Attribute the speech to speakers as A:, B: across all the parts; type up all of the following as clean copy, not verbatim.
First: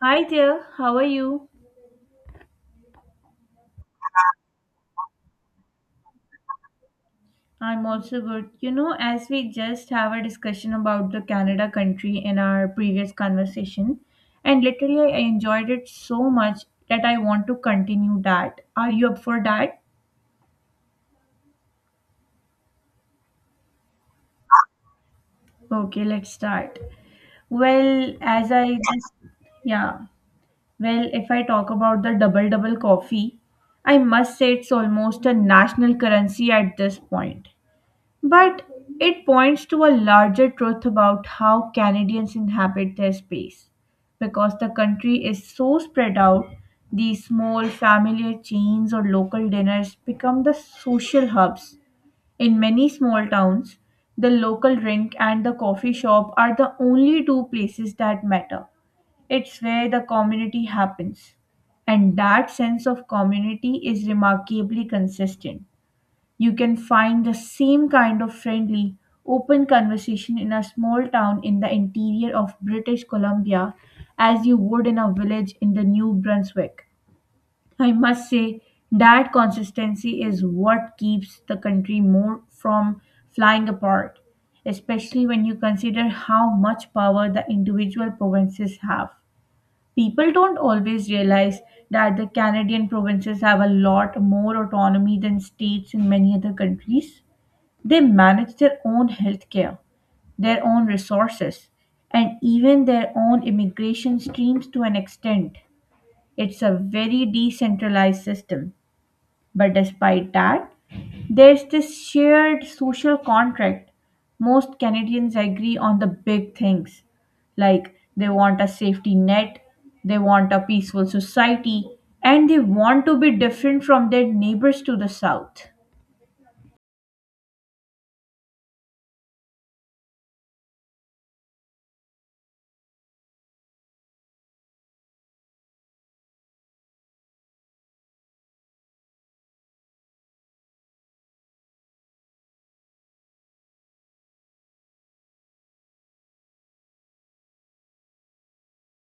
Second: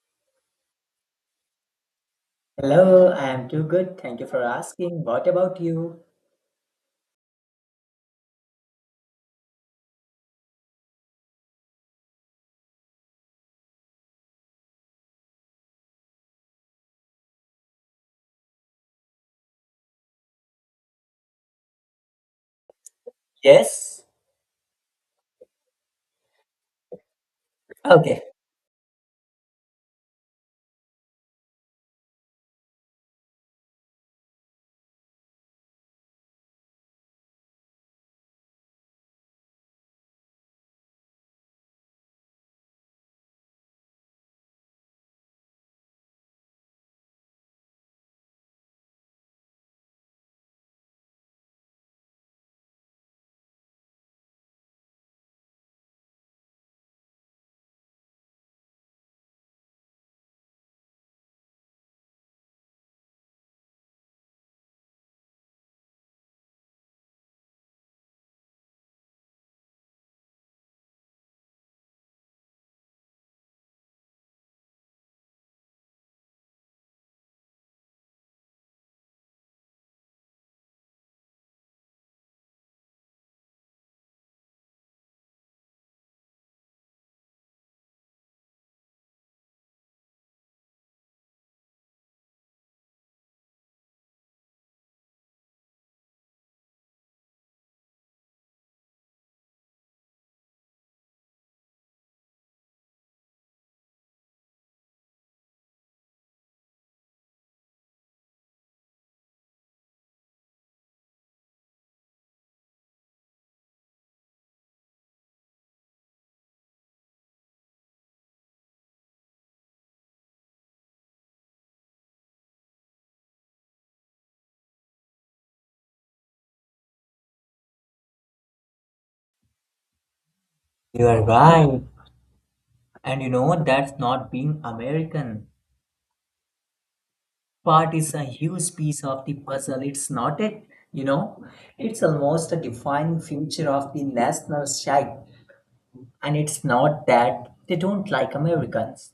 A: Hi there, how are you?
B: Hello, I am too good. Thank you for asking. What about you?
A: I'm also good. You know, as we just have a discussion about the Canada country in our previous conversation, and literally I enjoyed it so much that I want to continue that. Are you up for that?
B: Yes?
A: Okay, let's start. Well,
B: Okay.
A: as I just, yeah, well, if I talk about the double double coffee, I must say it's almost a national currency at this point. But it points to a larger truth about how Canadians inhabit their space. Because the country is so spread out, these small familiar chains or local dinners become the social hubs. In many small towns, the local rink and the coffee shop are the only two places that matter. It's where the community happens. And that sense of community is remarkably consistent. You can find the same kind of friendly, open conversation in a small town in the interior of British Columbia as you would in a village in the New Brunswick. I must say that consistency is what keeps the country more from flying apart, especially when you consider how much power the individual provinces have. People don't always realize that the Canadian provinces have a lot more autonomy than states in many other countries. They manage their own healthcare, their own resources, and even their own immigration streams to an extent. It's a very decentralized system. But despite that, there's this shared social contract. Most Canadians agree on the big things like they want a safety net, they want a peaceful society, and they want to be different from their neighbors to the south.
B: You are right. And you know what? That's not being American. Part is a huge piece of the puzzle. It's not it, you know? It's almost a defining feature of the national side. And it's not that they don't like Americans.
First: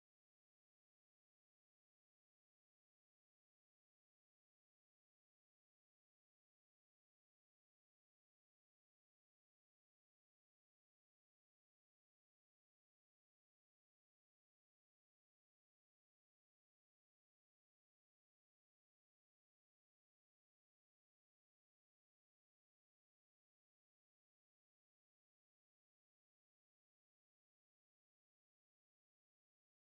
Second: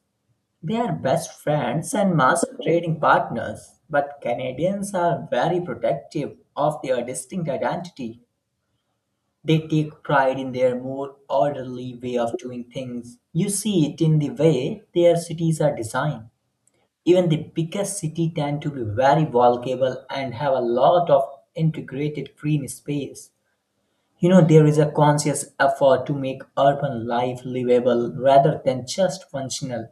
B: They are best friends and master trading partners. But Canadians are very protective of their distinct identity. They take pride in their more orderly way of doing things. You see it in the way their cities are designed. Even the biggest cities tend to be very walkable and have a lot of integrated green space. You know, there is a conscious effort to make urban life livable rather than just functional.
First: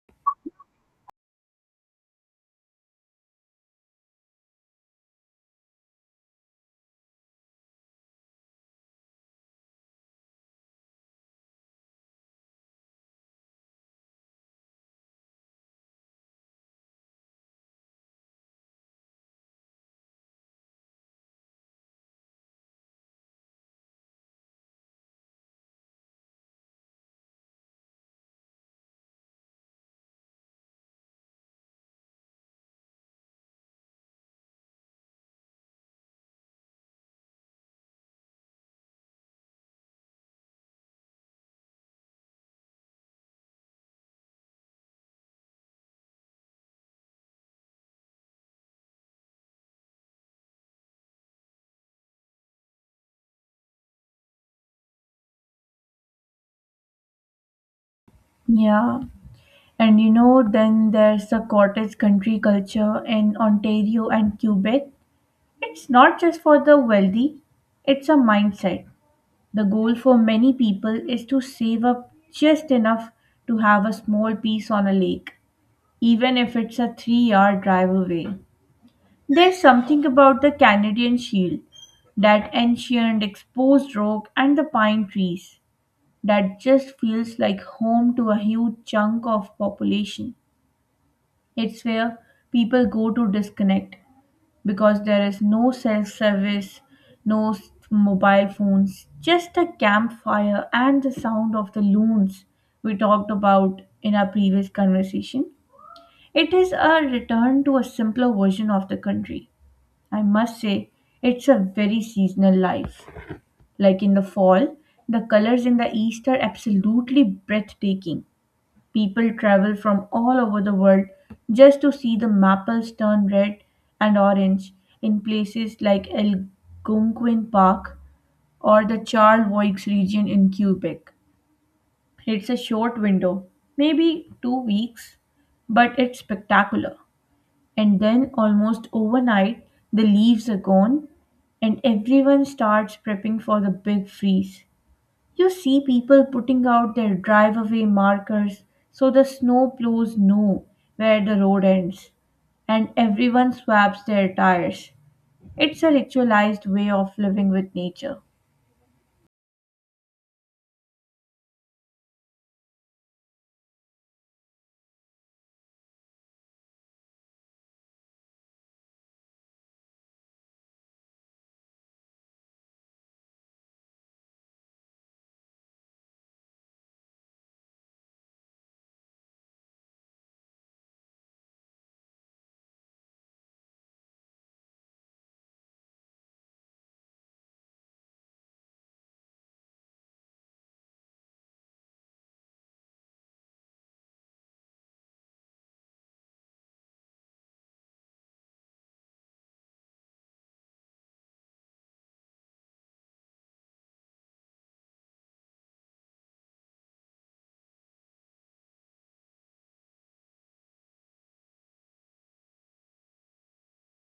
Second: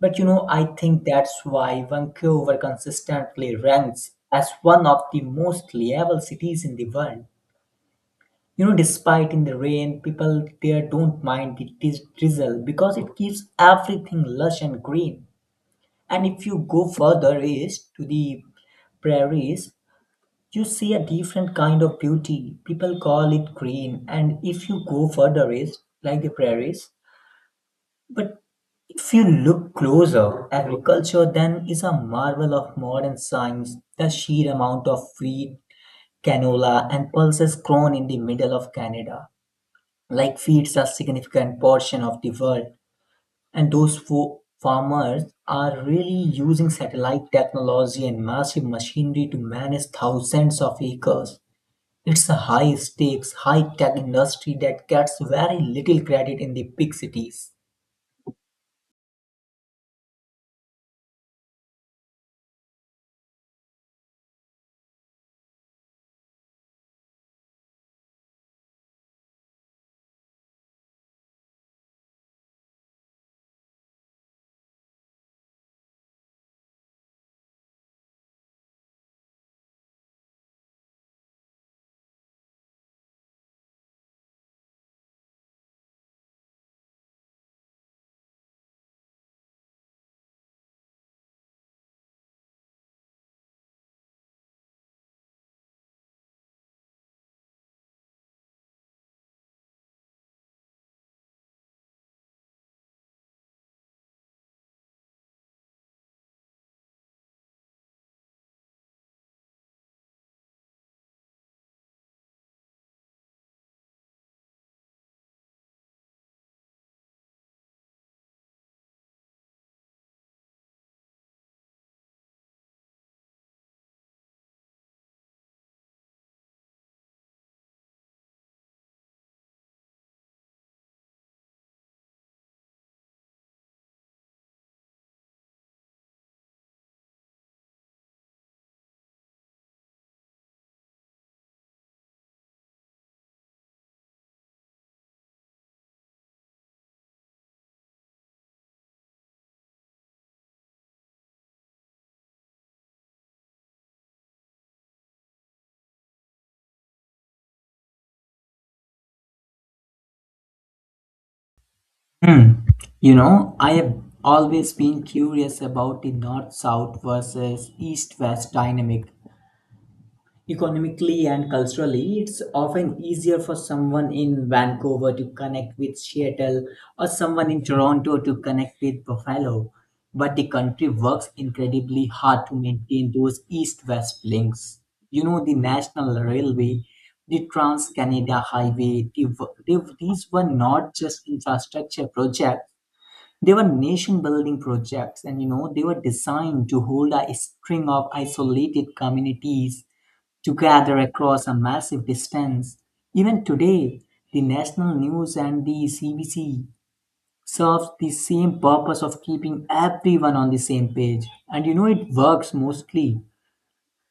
B: But you know, I think that's why Vancouver consistently ranks as one of the most livable cities in the world, you know, despite in the rain. People there don't mind the drizzle because it keeps everything lush and green. And if you go further east to the prairies, you see a different kind of beauty. People call it green. And if you go further east, like the prairies, but if you look closer, agriculture then is a marvel of modern science. The sheer amount of wheat, canola, and pulses grown in the middle of Canada like feeds a significant portion of the world. And those farmers are really using satellite technology and massive machinery to manage thousands of acres. It's a high stakes, high tech industry that gets very little credit in the big cities.
A: Yeah. And you know, then there's the cottage country culture in Ontario and Quebec. It's not just for the wealthy, it's a mindset. The goal for many people is to save up just enough to have a small piece on a lake, even if it's a 3 hour drive away. There's something about the Canadian shield, that ancient exposed rock and the pine trees, that just feels like home to a huge chunk of population. It's where people go to disconnect because there is no self service, no s- mobile phones, just a campfire and the sound of the loons we talked about in our previous conversation. It is a return to a simpler version of the country. I must say, it's a very seasonal life. Like in the fall, the colors in the east are absolutely breathtaking. People travel from all over the world just to see the maples turn red and orange in places like Algonquin Park or the Charlevoix region in Quebec. It's a short window, maybe 2 weeks, but it's spectacular. And then, almost overnight, the leaves are gone and everyone starts prepping for the big freeze. You see people putting out their driveway markers so the snowplows know where the road ends, and everyone swaps their tires. It's a ritualized way of living with nature.
B: Hmm. You know, I have always been curious about the north south versus east west dynamic. Economically and culturally, it's often easier for someone in Vancouver to connect with Seattle or someone in Toronto to connect with Buffalo. But the country works incredibly hard to maintain those east west links. You know, the National Railway, the Trans Canada Highway, these were not just infrastructure projects, they were nation building projects. And you know, they were designed to hold a string of isolated communities together across a massive distance. Even today, the national news and the CBC serves the same purpose of keeping everyone on the same page. And you know, it works mostly.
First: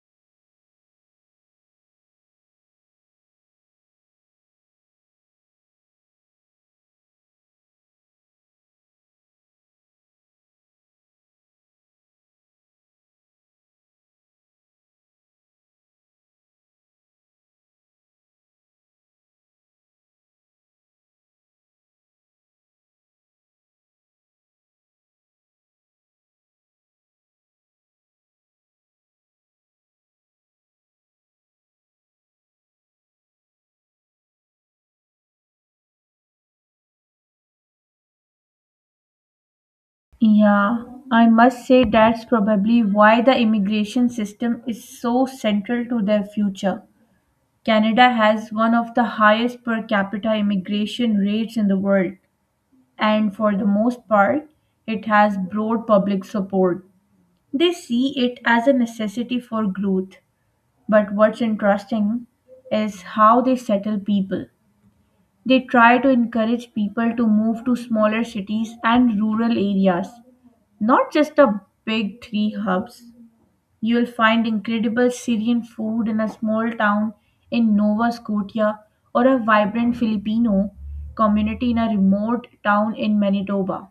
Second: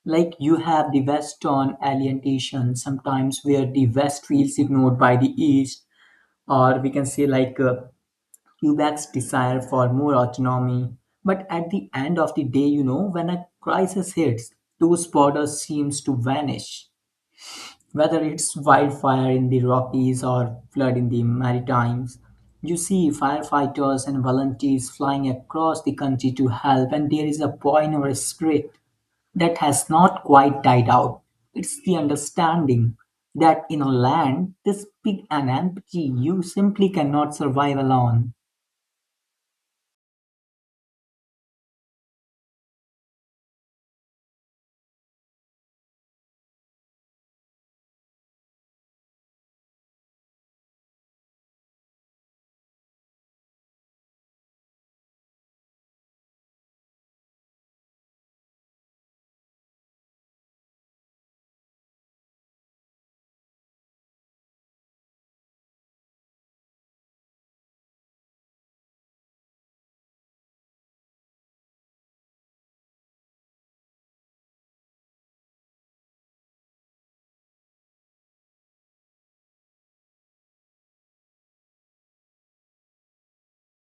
B: Like you have the West on alienation, sometimes where the West feels ignored by the East, or we can say like Quebec's desire for more autonomy. But at the end of the day, you know, when a crisis hits, those borders seems to vanish. Whether it's wildfire in the Rockies or flood in the Maritimes, you see firefighters and volunteers flying across the country to help, and there is a joy in our spirit that has not quite died out. It's the understanding that in a land this big and empty, you simply cannot survive alone.
A: Yeah, I must say that's probably why the immigration system is so central to their future. Canada has one of the highest per capita immigration rates in the world, and for the most part, it has broad public support. They see it as a necessity for growth. But what's interesting is how they settle people. They try to encourage people to move to smaller cities and rural areas, not just the big three hubs. You'll find incredible Syrian food in a small town in Nova Scotia or a vibrant Filipino community in a remote town in Manitoba.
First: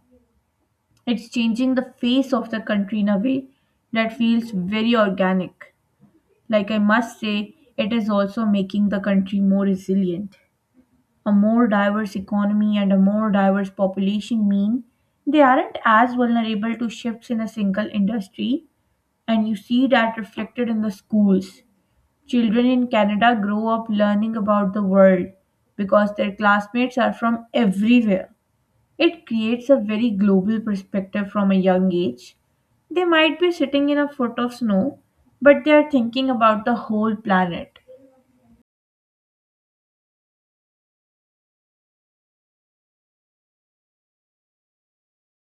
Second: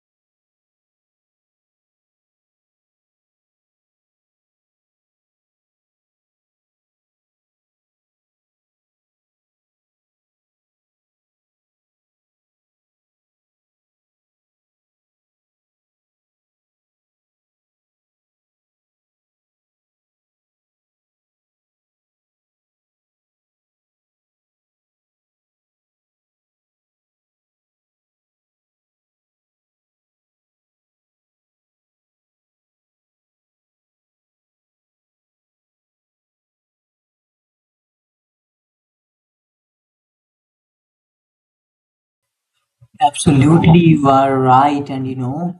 A: It's changing the face of the country in a way that feels very organic. Like I must say, it is also making the country more resilient. A more diverse economy and a more diverse population mean they aren't as vulnerable to shifts in a single industry, and you see that reflected in the schools. Children in Canada grow up learning about the world because their classmates are from everywhere. It creates a very global perspective from a young age. They might be sitting in a foot of snow, but they are thinking about the whole planet.
B: Absolutely, you are right. And you know,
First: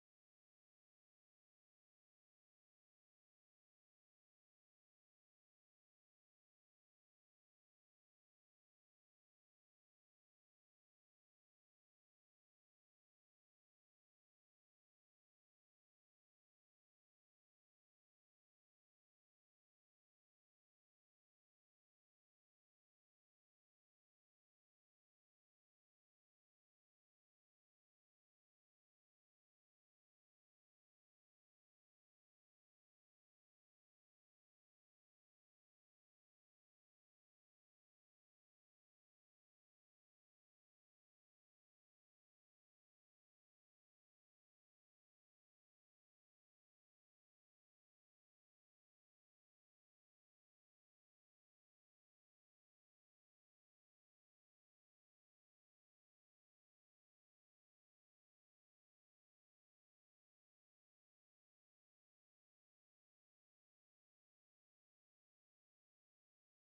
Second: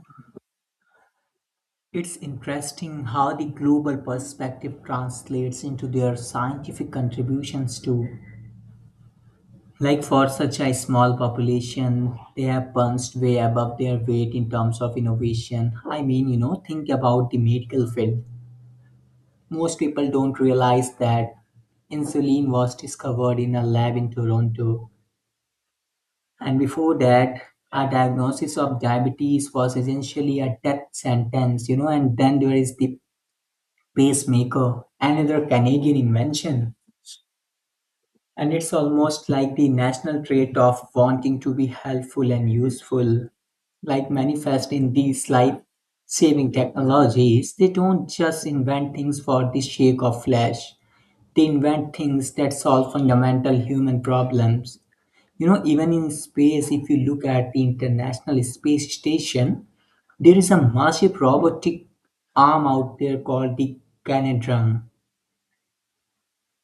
B: it's interesting how the global perspective translates into their scientific contributions too. Like for such a small population, they have punched way above their weight in terms of innovation. I mean, you know, think about the medical field. Most people don't realize that insulin was discovered in a lab in Toronto. And before that, a diagnosis of diabetes was essentially a death sentence. You know, and then there is the pacemaker, another Canadian invention. And it's almost like the national trait of wanting to be helpful and useful, like manifest in these life saving technologies. They don't just invent things for the sake of flash; they invent things that solve fundamental human problems. You know, even in space, if you look at the International Space Station, there is a massive robotic arm out there called the Canadrum.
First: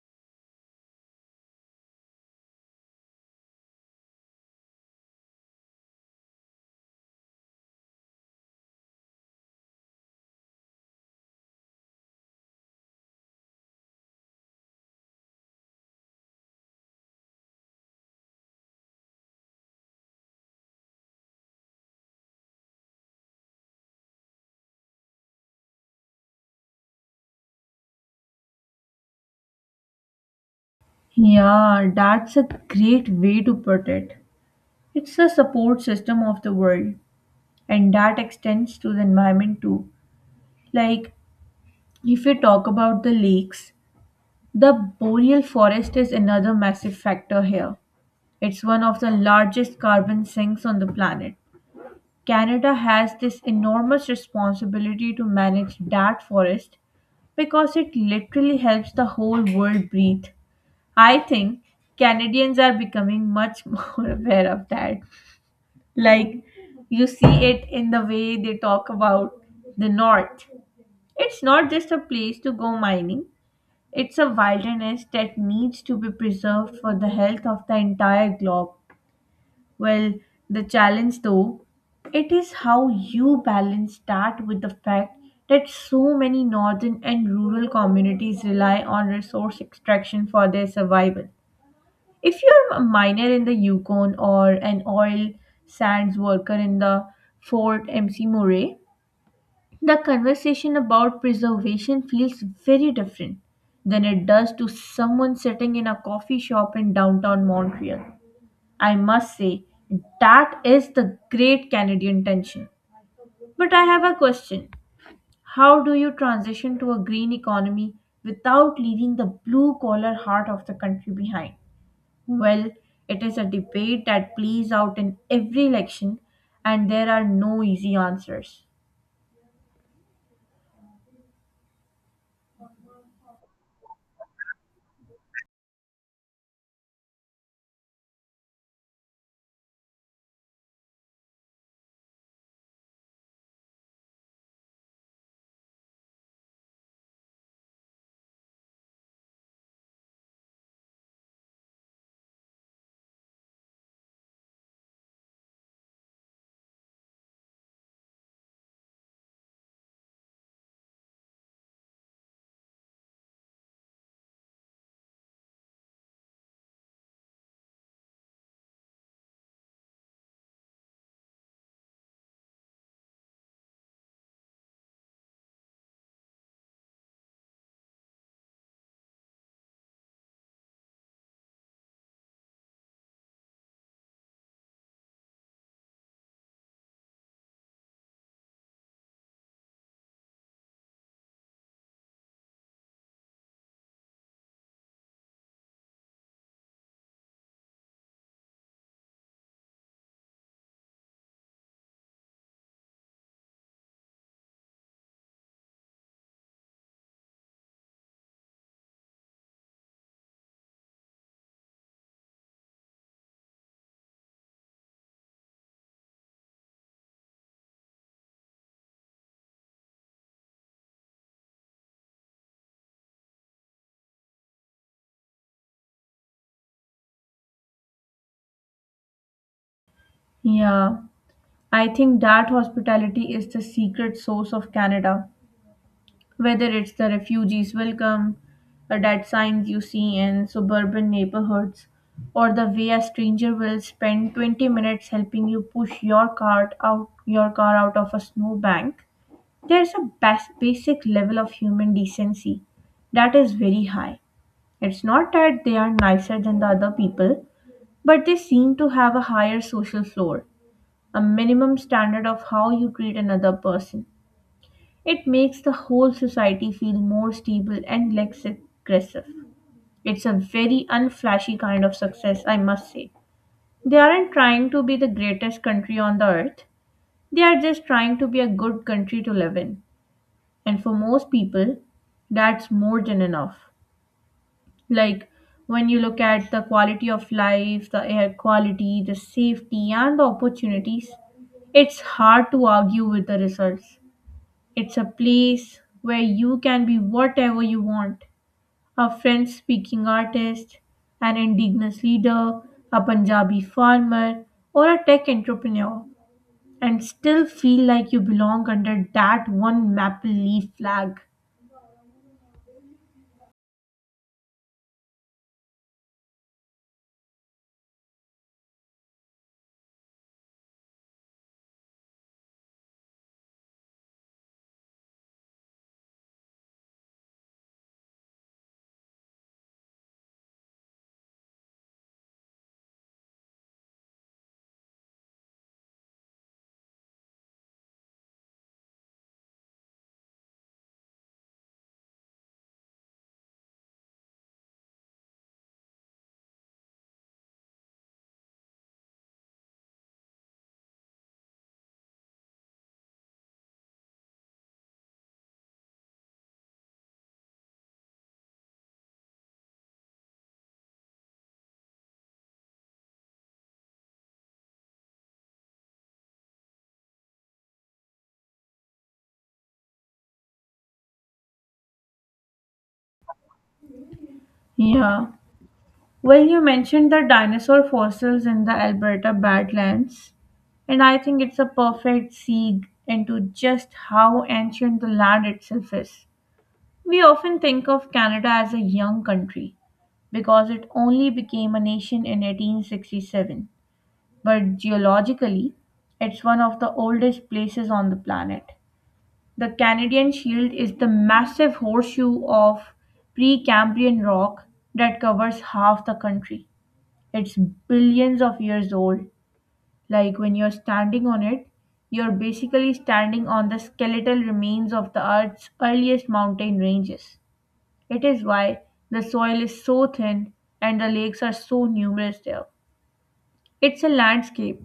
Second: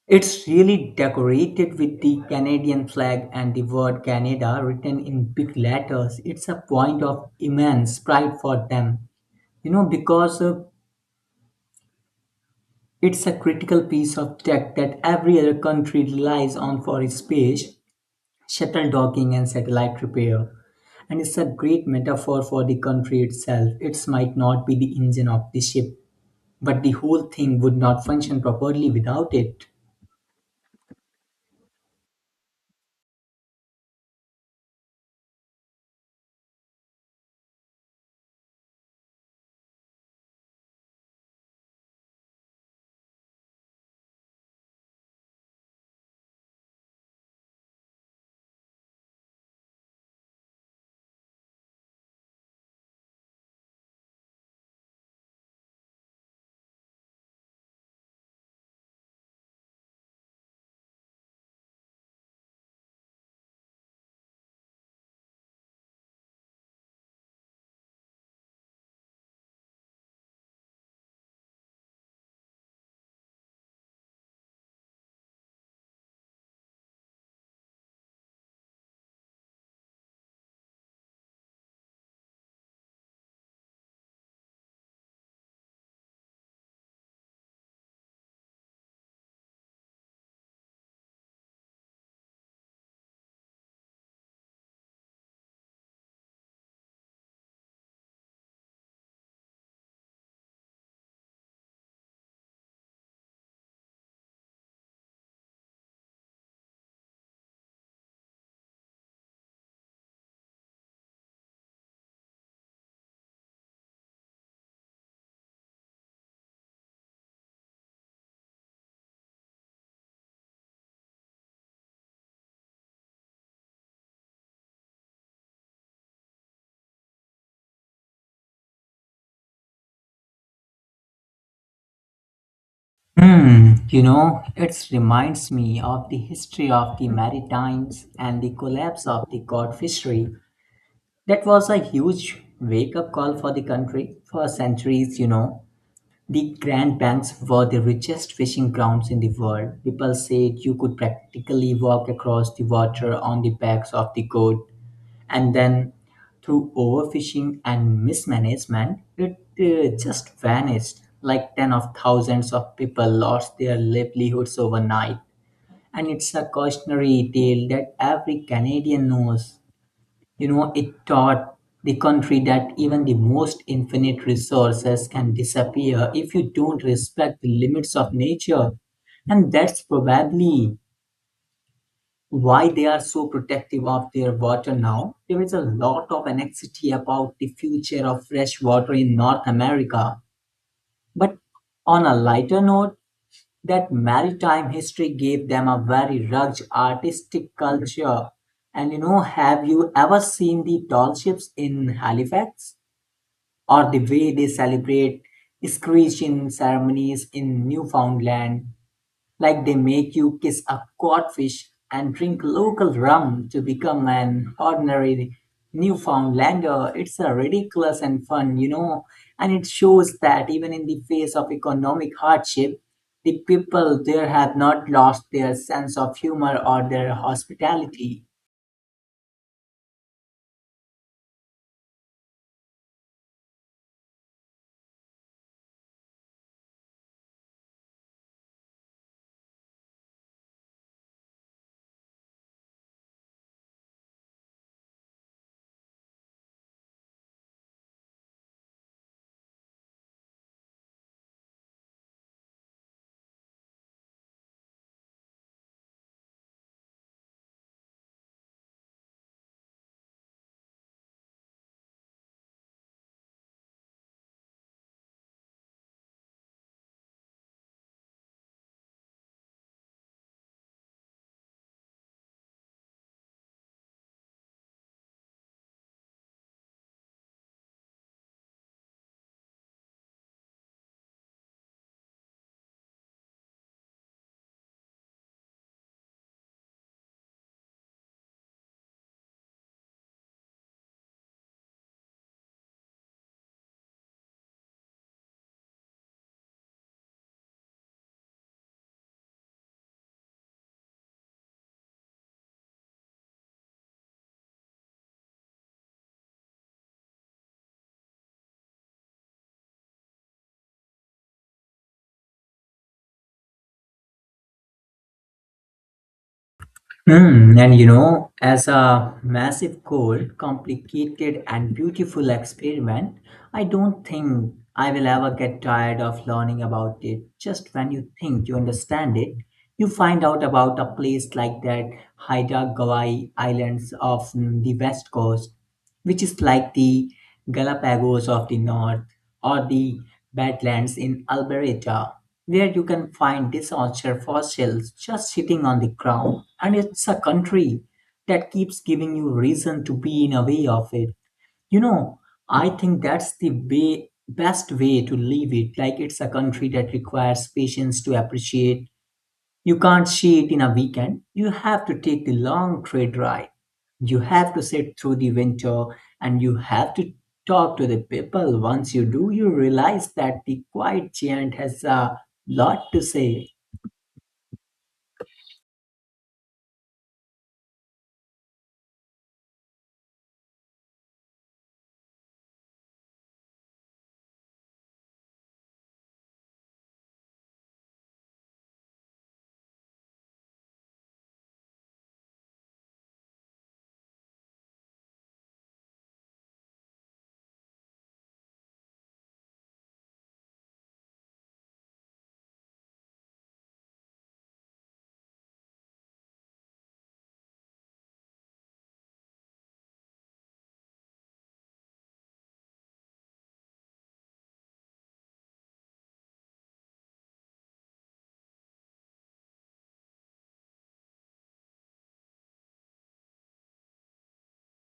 B: It's really decorated with the Canadian flag and the word Canada written in big letters. It's a point of immense pride for them, you know, because it's a critical piece of tech that every other country relies on for space, shuttle docking, and satellite repair. And it's a great metaphor for the country itself. It might not be the engine of the ship, but the whole thing would not function properly without it.
A: Yeah, that's a great way to put it. It's the support system of the world, and that extends to the environment too. Like, if we talk about the lakes, the boreal forest is another massive factor here. It's one of the largest carbon sinks on the planet. Canada has this enormous responsibility to manage that forest because it literally helps the whole world breathe. I think Canadians are becoming much more aware of that. Like, you see it in the way they talk about the North. It's not just a place to go mining, it's a wilderness that needs to be preserved for the health of the entire globe. Well, the challenge though, it is how you balance that with the fact that so many northern and rural communities rely on resource extraction for their survival. If you're a miner in the Yukon or an oil sands worker in the Fort Mc Murray, the conversation about preservation feels very different than it does to someone sitting in a coffee shop in downtown Montreal. I must say, that is the great Canadian tension. But I have a question. How do you transition to a green economy without leaving the blue collar heart of the country behind? Well, it is a debate that plays out in every election, and there are no easy answers.
B: Hmm, you know, it reminds me of the history of the Maritimes and the collapse of the cod fishery. That was a huge wake up call for the country. For centuries, you know, the Grand Banks were the richest fishing grounds in the world. People said you could practically walk across the water on the backs of the cod. And then through overfishing and mismanagement, it just vanished. Like 10 of thousands of people lost their livelihoods overnight, and it's a cautionary tale that every Canadian knows. You know, it taught the country that even the most infinite resources can disappear if you don't respect the limits of nature. And that's probably why they are so protective of their water now. There is a lot of anxiety about the future of fresh water in North America. But on a lighter note, that maritime history gave them a very rugged artistic culture. And you know, have you ever seen the doll ships in Halifax? Or the way they celebrate screeching ceremonies in Newfoundland? Like they make you kiss a codfish and drink local rum to become an ordinary Newfoundlander. It's a ridiculous and fun, you know, and it shows that even in the face of economic hardship, the people there have not lost their sense of humor or their hospitality.
A: Yeah, I think that hospitality is the secret source of Canada. Whether it's the refugees welcome, that signs you see in suburban neighborhoods, or the way a stranger will spend 20 minutes helping you push your cart out your car out of a snowbank, there's a basic level of human decency that is very high. It's not that they are nicer than the other people, but they seem to have a higher social floor, a minimum standard of how you treat another person. It makes the whole society feel more stable and less aggressive. It's a very unflashy kind of success, I must say. They aren't trying to be the greatest country on the earth, they are just trying to be a good country to live in. And for most people, that's more than enough. Like when you look at the quality of life, the air quality, the safety, and the opportunities, it's hard to argue with the results. It's a place where you can be whatever you want, a French speaking artist, an indigenous leader, a Punjabi farmer, or a tech entrepreneur, and still feel like you belong under that one maple leaf flag.
B: Mm, and you know, as a massive, cold, complicated, and beautiful experiment, I don't think I will ever get tired of learning about it. Just when you think you understand it, you find out about a place like that Haida Gwaii Islands of the West Coast, which is like the Galapagos of the North, or the Badlands in Alberta, where you can find dinosaur fossils just sitting on the ground. And it's a country that keeps giving you reason to be in a way of it. You know, I think that's the way, best way to leave it. Like it's a country that requires patience to appreciate. You can't see it in a weekend. You have to take the long trade ride. You have to sit through the winter, and you have to talk to the people. Once you do, you realize that the quiet giant has a lot to say.
A: Yeah. Well, you mentioned the dinosaur fossils in the Alberta Badlands, and I think it's a perfect segue into just how ancient the land itself is. We often think of Canada as a young country because it only became a nation in 1867, but geologically, it's one of the oldest places on the planet. The Canadian Shield is the massive horseshoe of Precambrian rock that covers half the country. It's billions of years old. Like when you're standing on it, you're basically standing on the skeletal remains of the Earth's earliest mountain ranges. It is why the soil is so thin and the lakes are so numerous there. It's a landscape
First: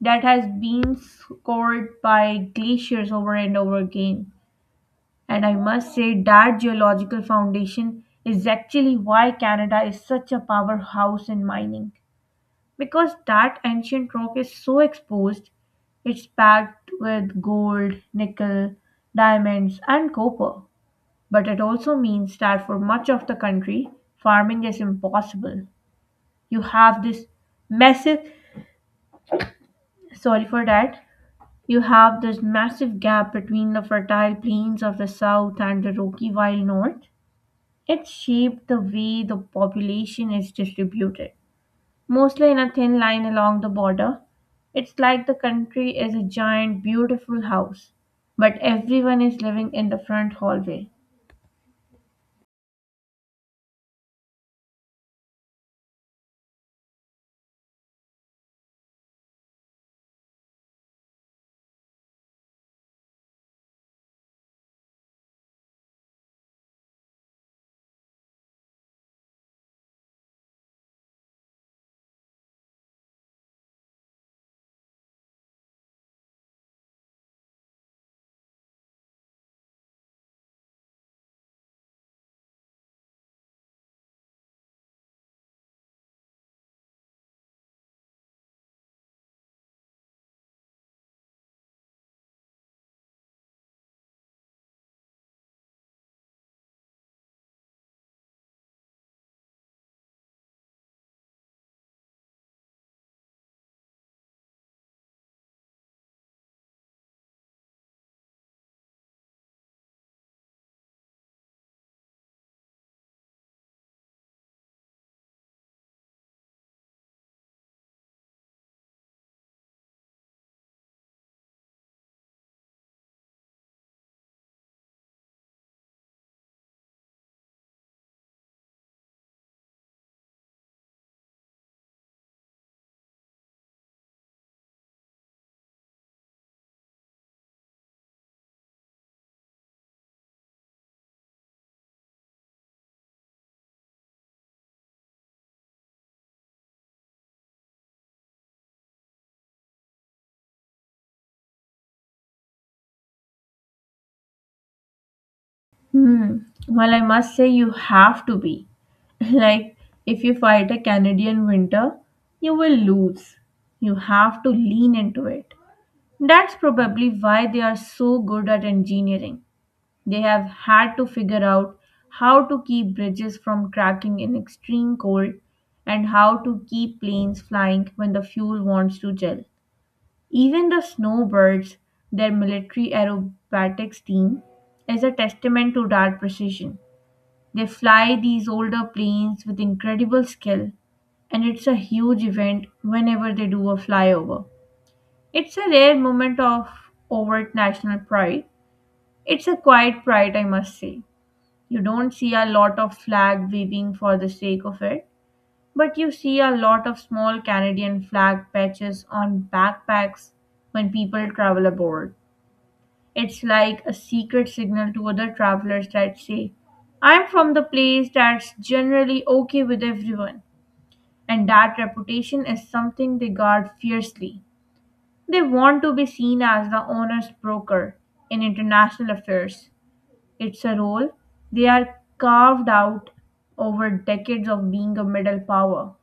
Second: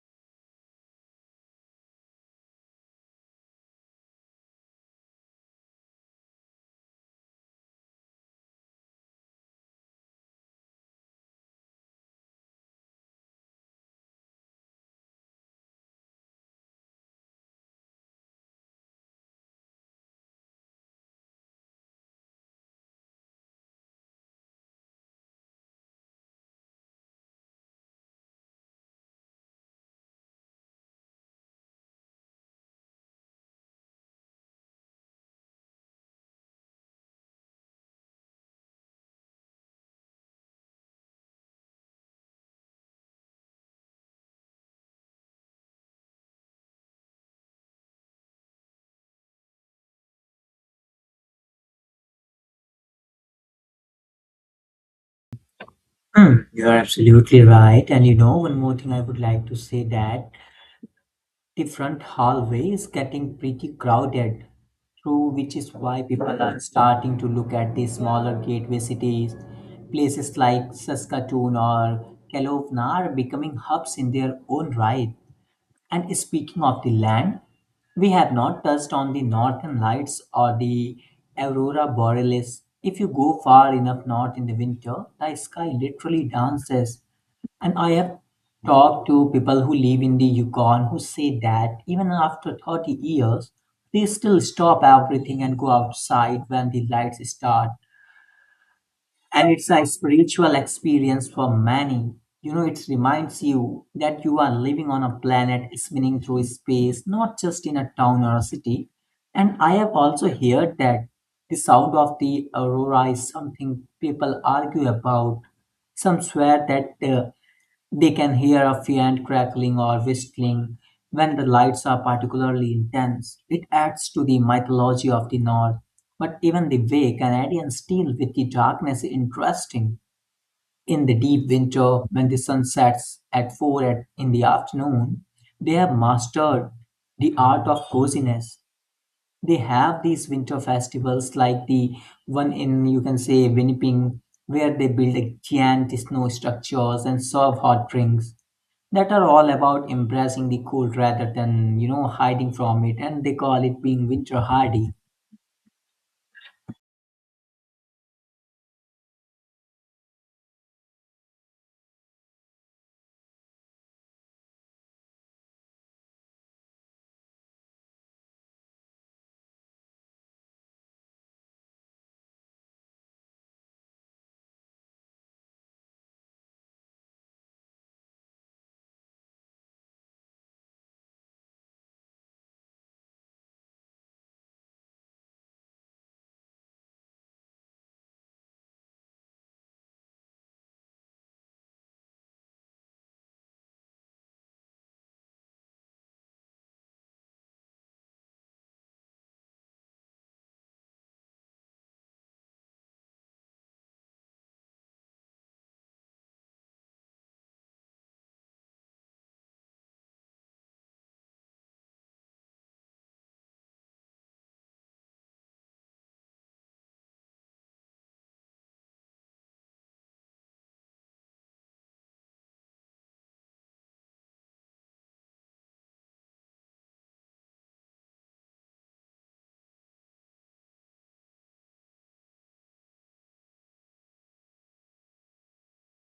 A: that has been scored by glaciers over and over again. And I must say that geological foundation is actually why Canada is such a powerhouse in mining. Because that ancient rock is so exposed, it's packed with gold, nickel, diamonds, and copper. But it also means that for much of the country, farming is impossible. You have this massive, sorry for that, you have this massive gap between the fertile plains of the south and the rocky wild north. It shaped the way the population is distributed, mostly in a thin line along the border. It's like the country is a giant, beautiful house, but everyone is living in the front hallway.
B: Hmm, you're absolutely right. And you know, one more thing I would like to say that the front hallway is getting pretty crowded, too, which is why people are starting to look at the smaller gateway cities. Places like Saskatoon or Kelowna are becoming hubs in their own right. And speaking of the land, we have not touched on the northern lights or the aurora borealis. If you go far enough north in the winter, the sky literally dances. And I have talked to people who live in the Yukon who say that even after 30 years, they still stop everything and go outside when the lights start. And it's a spiritual experience for many. You know, it reminds you that you are living on a planet spinning through space, not just in a town or a city. And I have also heard that the sound of the aurora is something people argue about. Some swear that they can hear a faint crackling or whistling when the lights are particularly intense. It adds to the mythology of the North. But even the way Canadians deal with the darkness is interesting. In the deep winter, when the sun sets at 4 in the afternoon, they have mastered the art of coziness. They have these winter festivals like the one in, you can say, Winnipeg, where they build a giant snow structures and serve hot drinks that are all about embracing the cold rather than, you know, hiding from it. And they call it being winter hardy.
A: Hmm. Well, I must say, you have to be. Like, if you fight a Canadian winter, you will lose. You have to lean into it. That's probably why they are so good at engineering. They have had to figure out how to keep bridges from cracking in extreme cold and how to keep planes flying when the fuel wants to gel. Even the Snowbirds, their military aerobatics team, is a testament to that precision. They fly these older planes with incredible skill, and it's a huge event whenever they do a flyover. It's a rare moment of overt national pride. It's a quiet pride, I must say. You don't see a lot of flag waving for the sake of it, but you see a lot of small Canadian flag patches on backpacks when people travel aboard. It's like a secret signal to other travelers that say, I'm from the place that's generally okay with everyone, and that reputation is something they guard fiercely. They want to be seen as the honest broker in international affairs. It's a role they are carved out over decades of being a middle power.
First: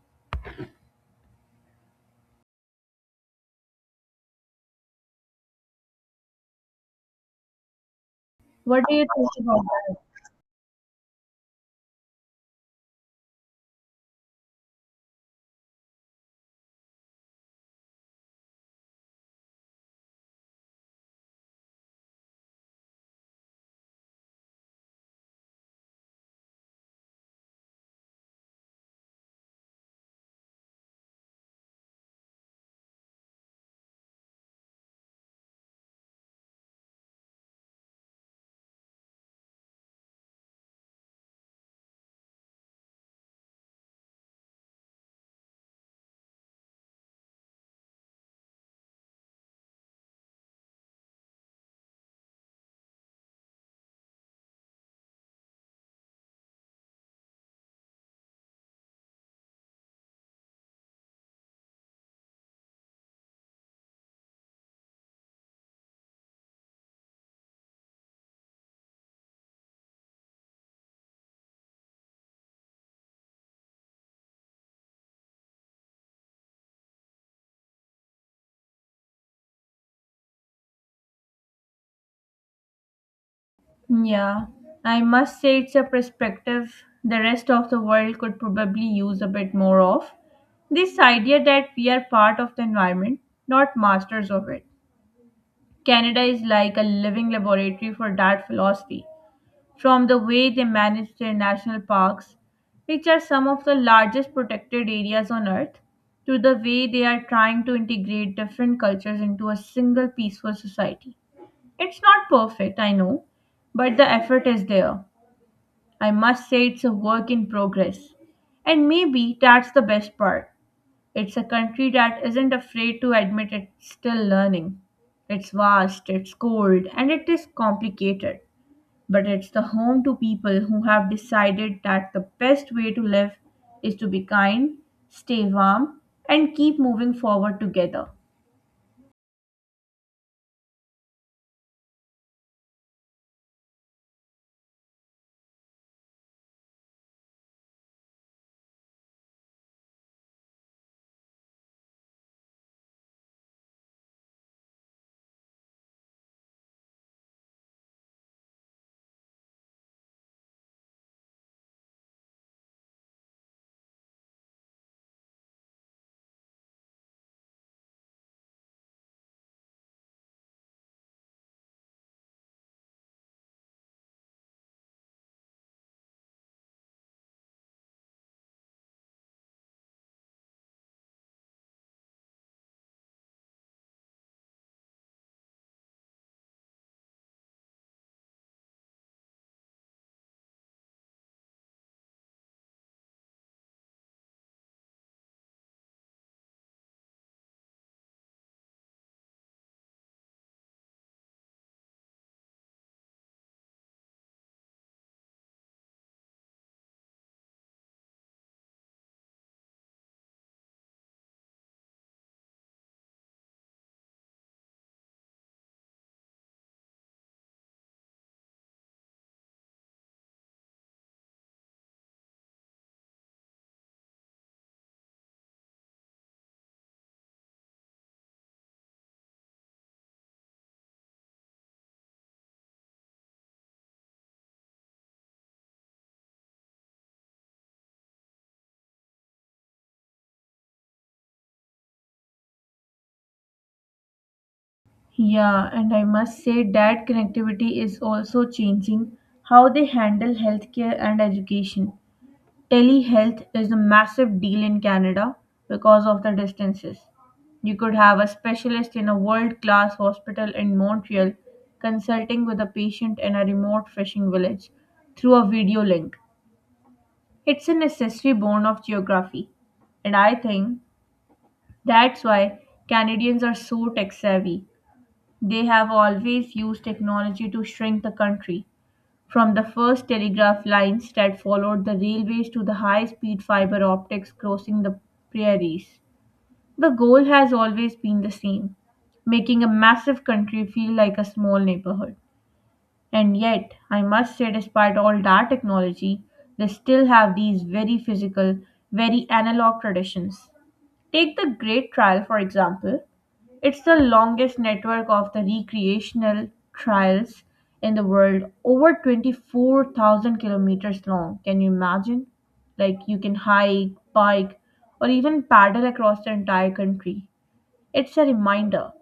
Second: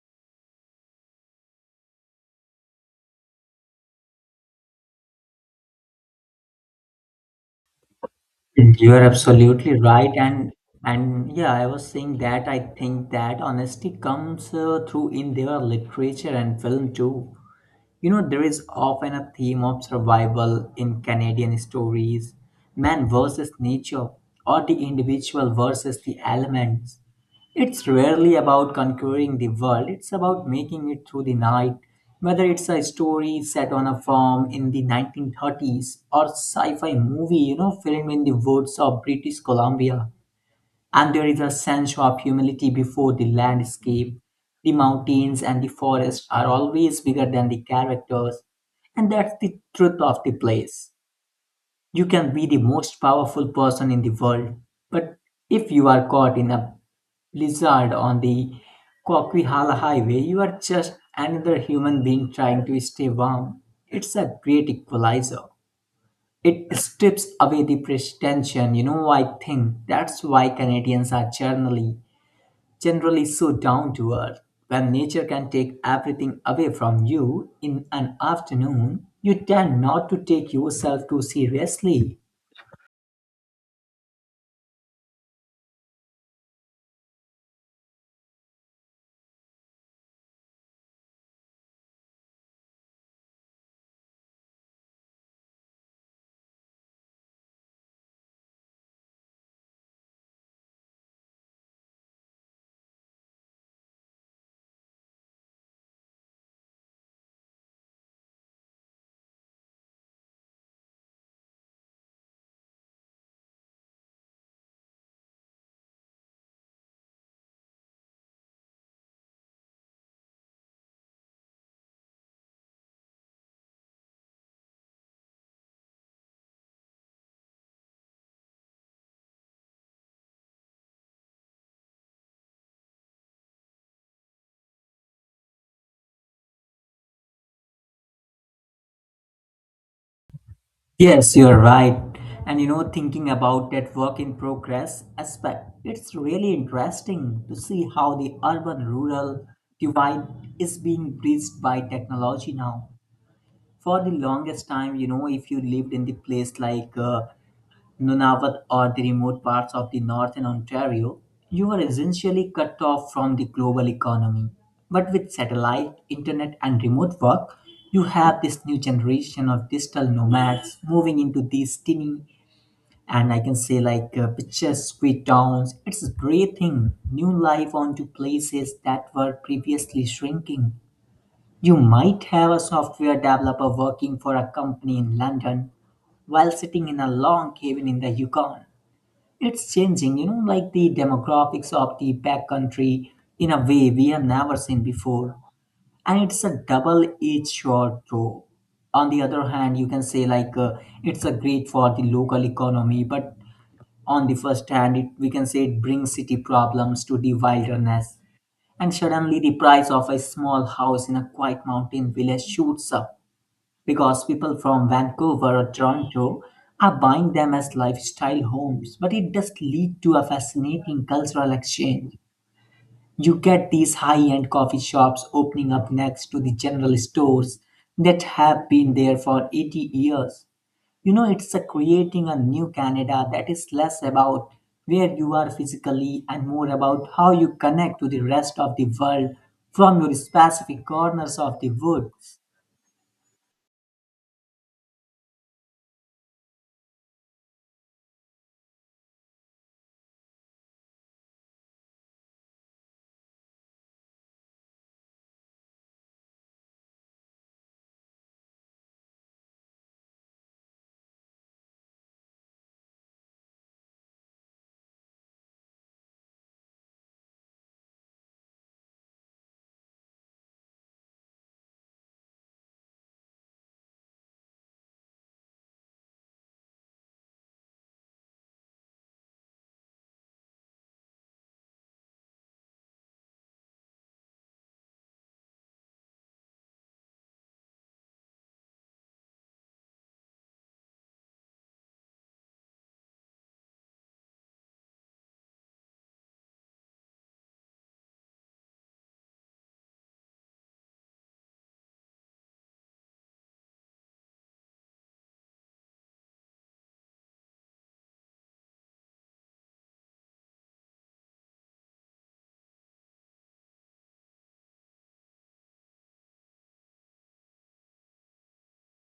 A: What
B: You
A: do
B: are
A: you think about
B: absolutely right. And yeah, I was saying that I think that honesty comes through in their literature and film too. You know, there is often a theme of survival in Canadian stories, man versus nature, or the individual versus the elements. It's rarely about conquering the world, it's about making it through the night. Whether it's a story set on a farm in the 1930s or sci fi movie, you know, filmed in the woods of British Columbia, and there is a sense of humility before the landscape. The mountains and the forest are always bigger than the characters, and that's the truth of the place. You can be the most powerful person in the world, but if you are caught in a blizzard on the Coquihalla Highway, you are just another human being trying to stay warm. It's a great equalizer. It strips away the pretension. You know, I think that's why Canadians are generally so down to earth. When nature can take everything away from you in an afternoon, you tend not to take yourself too seriously.
A: that? Yeah, I must say it's a perspective the rest of the world could probably use a bit more of. This idea that we are part of the environment, not masters of it. Canada is like a living laboratory for that philosophy, from the way they manage their national parks, which are some of the largest protected areas on earth, to the way they are trying to integrate different cultures into a single peaceful society. It's not perfect, I know, but the effort is there. I must say it's a work in progress. And maybe that's the best part. It's a country that isn't afraid to admit it's still learning. It's vast, it's cold, and it is complicated, but it's the home to people who have decided that the best way to live is to be kind, stay warm, and keep moving forward together.
B: Yes, you're right. And you know, thinking about that work in progress aspect, it's really interesting to see how the urban rural divide is being bridged by technology now. For the longest time, you know, if you lived in the place like Nunavut or the remote parts of the northern Ontario, you were essentially cut off from the global economy. But with satellite, internet, and remote work, you have this new generation of digital nomads moving into these tiny and I can say like picturesque towns. It's breathing new life onto places that were previously shrinking. You might have a software developer working for a company in London while sitting in a log cabin in the Yukon. It's changing, you know, like the demographics of the backcountry in a way we have never seen before. And it's a double edged sword, though. On the other hand, you can say, like, it's a great for the local economy, but on the first hand, we can say it brings city problems to the wilderness. And suddenly, the price of a small house in a quiet mountain village shoots up because people from Vancouver or Toronto are buying them as lifestyle homes. But it does lead to a fascinating cultural exchange. You get these high end coffee shops opening up next to the general stores that have been there for 80 years. You know, it's a creating a new Canada that is less about where you are physically and more about how you connect to the rest of the world from your specific corners of the woods.
A: Yeah, and I must say that connectivity is also changing how they handle healthcare and education. Telehealth is a massive deal in Canada because of the distances. You could have a specialist in a world class hospital in Montreal consulting with a patient in a remote fishing village through a video link. It's a necessary bone of geography. And I think that's why Canadians are so tech savvy. They have always used technology to shrink the country. From the first telegraph lines that followed the railways to the high speed fiber optics crossing the prairies, the goal has always been the same, making a massive country feel like a small neighborhood. And yet, I must say, despite all that technology, they still have these very physical, very analog traditions. Take the Great Trial for example. It's the longest network of the recreational trails in the world, over 24,000 kilometers long. Can you imagine? Like you can hike, bike, or even paddle across the entire country. It's a reminder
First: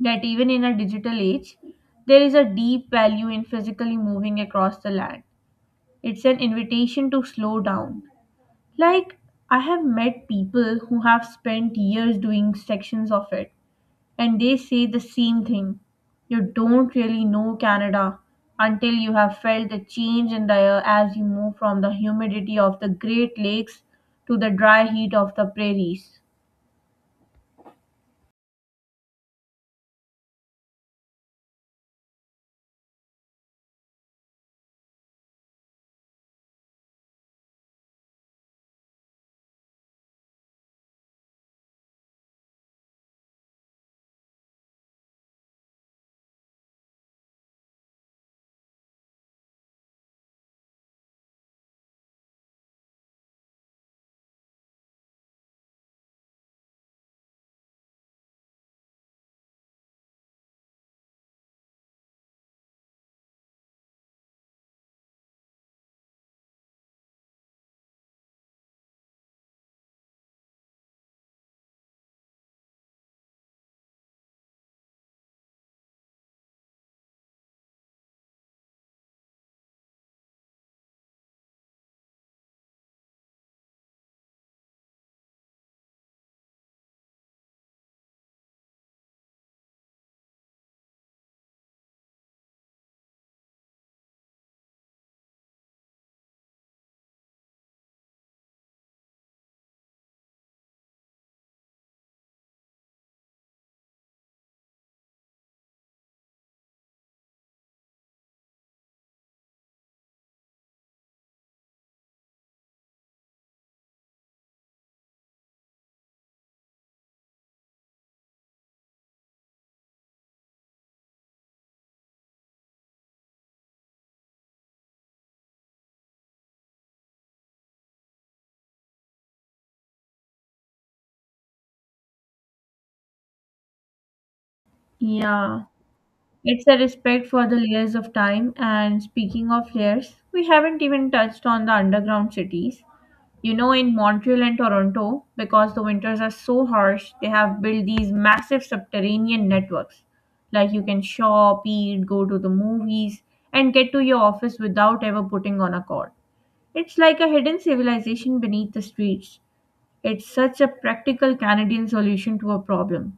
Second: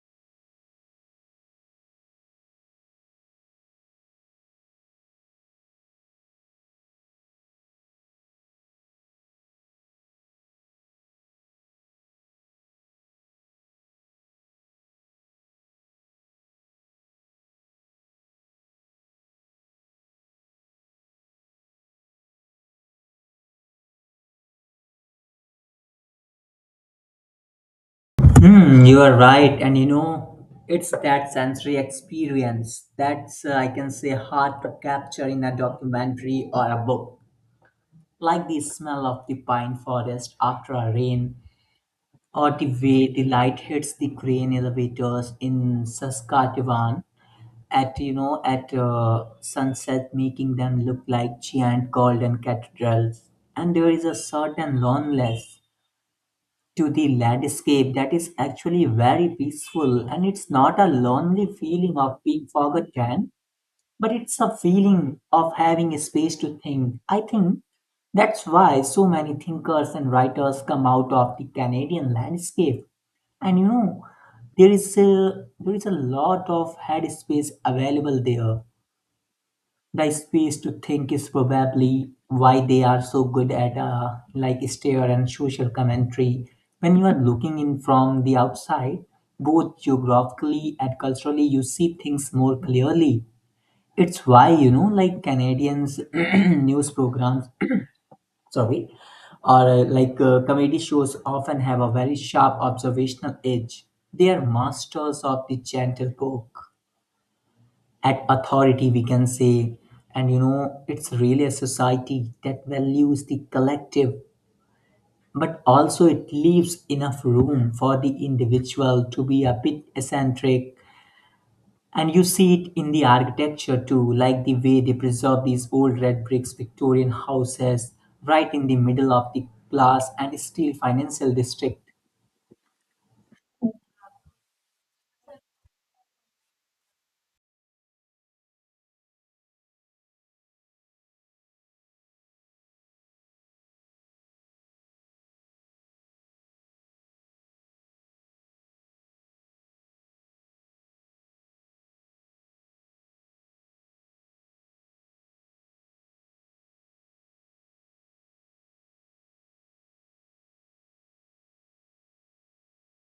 A: that even in a digital age, there is a deep value in physically moving across the land. It's an invitation to slow down, like, I have met people who have spent years doing sections of it, and they say the same thing. You don't really know Canada until you have felt the change in the air as you move from the humidity of the Great Lakes to the dry heat of the prairies.
B: Hmm, you are right, and you know, it's that sensory experience that's I can say hard to capture in a documentary or a book, like the smell of the pine forest after a rain, or the way the light hits the crane elevators in Saskatchewan at you know at sunset, making them look like giant golden cathedrals. And there is a certain loneliness to the landscape that is actually very peaceful, and it's not a lonely feeling of being forgotten, but it's a feeling of having a space to think. I think that's why so many thinkers and writers come out of the Canadian landscape. And you know, there is a there is a lot of headspace available there. The space to think is probably why they are so good at like stare and social commentary. When you are looking in from the outside, both geographically and culturally, you see things more clearly. It's why, you know, like Canadians' news programs, sorry, or like comedy shows often have a very sharp observational edge. They are masters of the gentle poke at authority, we can say. And you know, it's really a society that values the collective, but also it leaves enough room for the individual to be a bit eccentric. And you see it in the architecture too, like the way they preserve these old red bricks Victorian houses right in the middle of the class and still financial district.
A: Yeah, it's a respect for the layers of time. And speaking of layers, we haven't even touched on the underground cities. You know, in Montreal and Toronto, because the winters are so harsh, they have built these massive subterranean networks. Like you can shop, eat, go to the movies, and get to your office without ever putting on a cord. It's like a hidden civilization beneath the streets. It's such a practical Canadian solution to a problem.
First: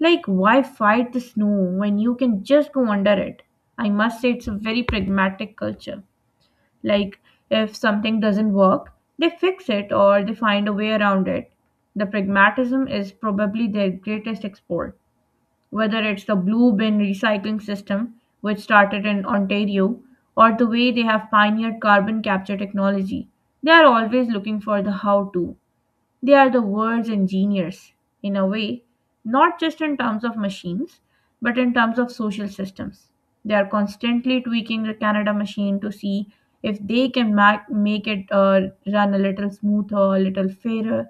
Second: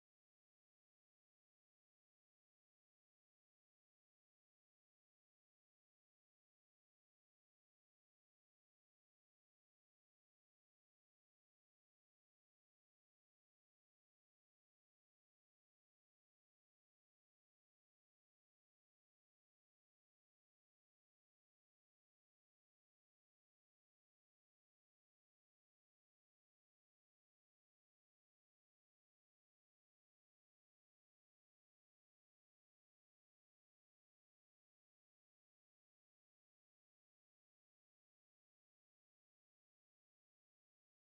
A: Like, why fight the snow when you can just go under it? I must say, it's a very pragmatic culture. Like if something doesn't work, they fix it or they find a way around it. The pragmatism is probably their greatest export. Whether it's the blue bin recycling system, which started in Ontario, or the way they have pioneered carbon capture technology, they are always looking for the how to. They are the world's engineers, in a way, not just in terms of machines, but in terms of social systems. They are constantly tweaking the Canada machine to see if they can make it run a little smoother, a little fairer,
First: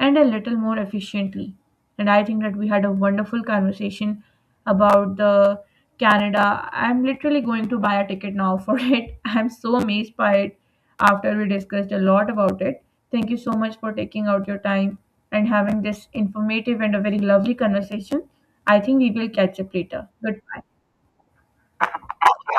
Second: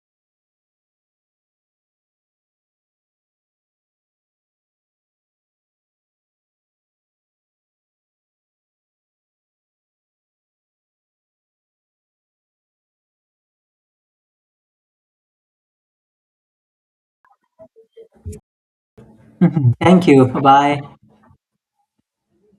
A: and a little more efficiently. And I think that we had a wonderful conversation about the Canada. I'm literally going to buy a ticket now for it. I'm so amazed by it after we discussed a lot about it. Thank you so much for taking out your time and having this informative and a very lovely conversation. I think we will catch up
B: Thank
A: later.
B: you,
A: Goodbye.
B: bye bye.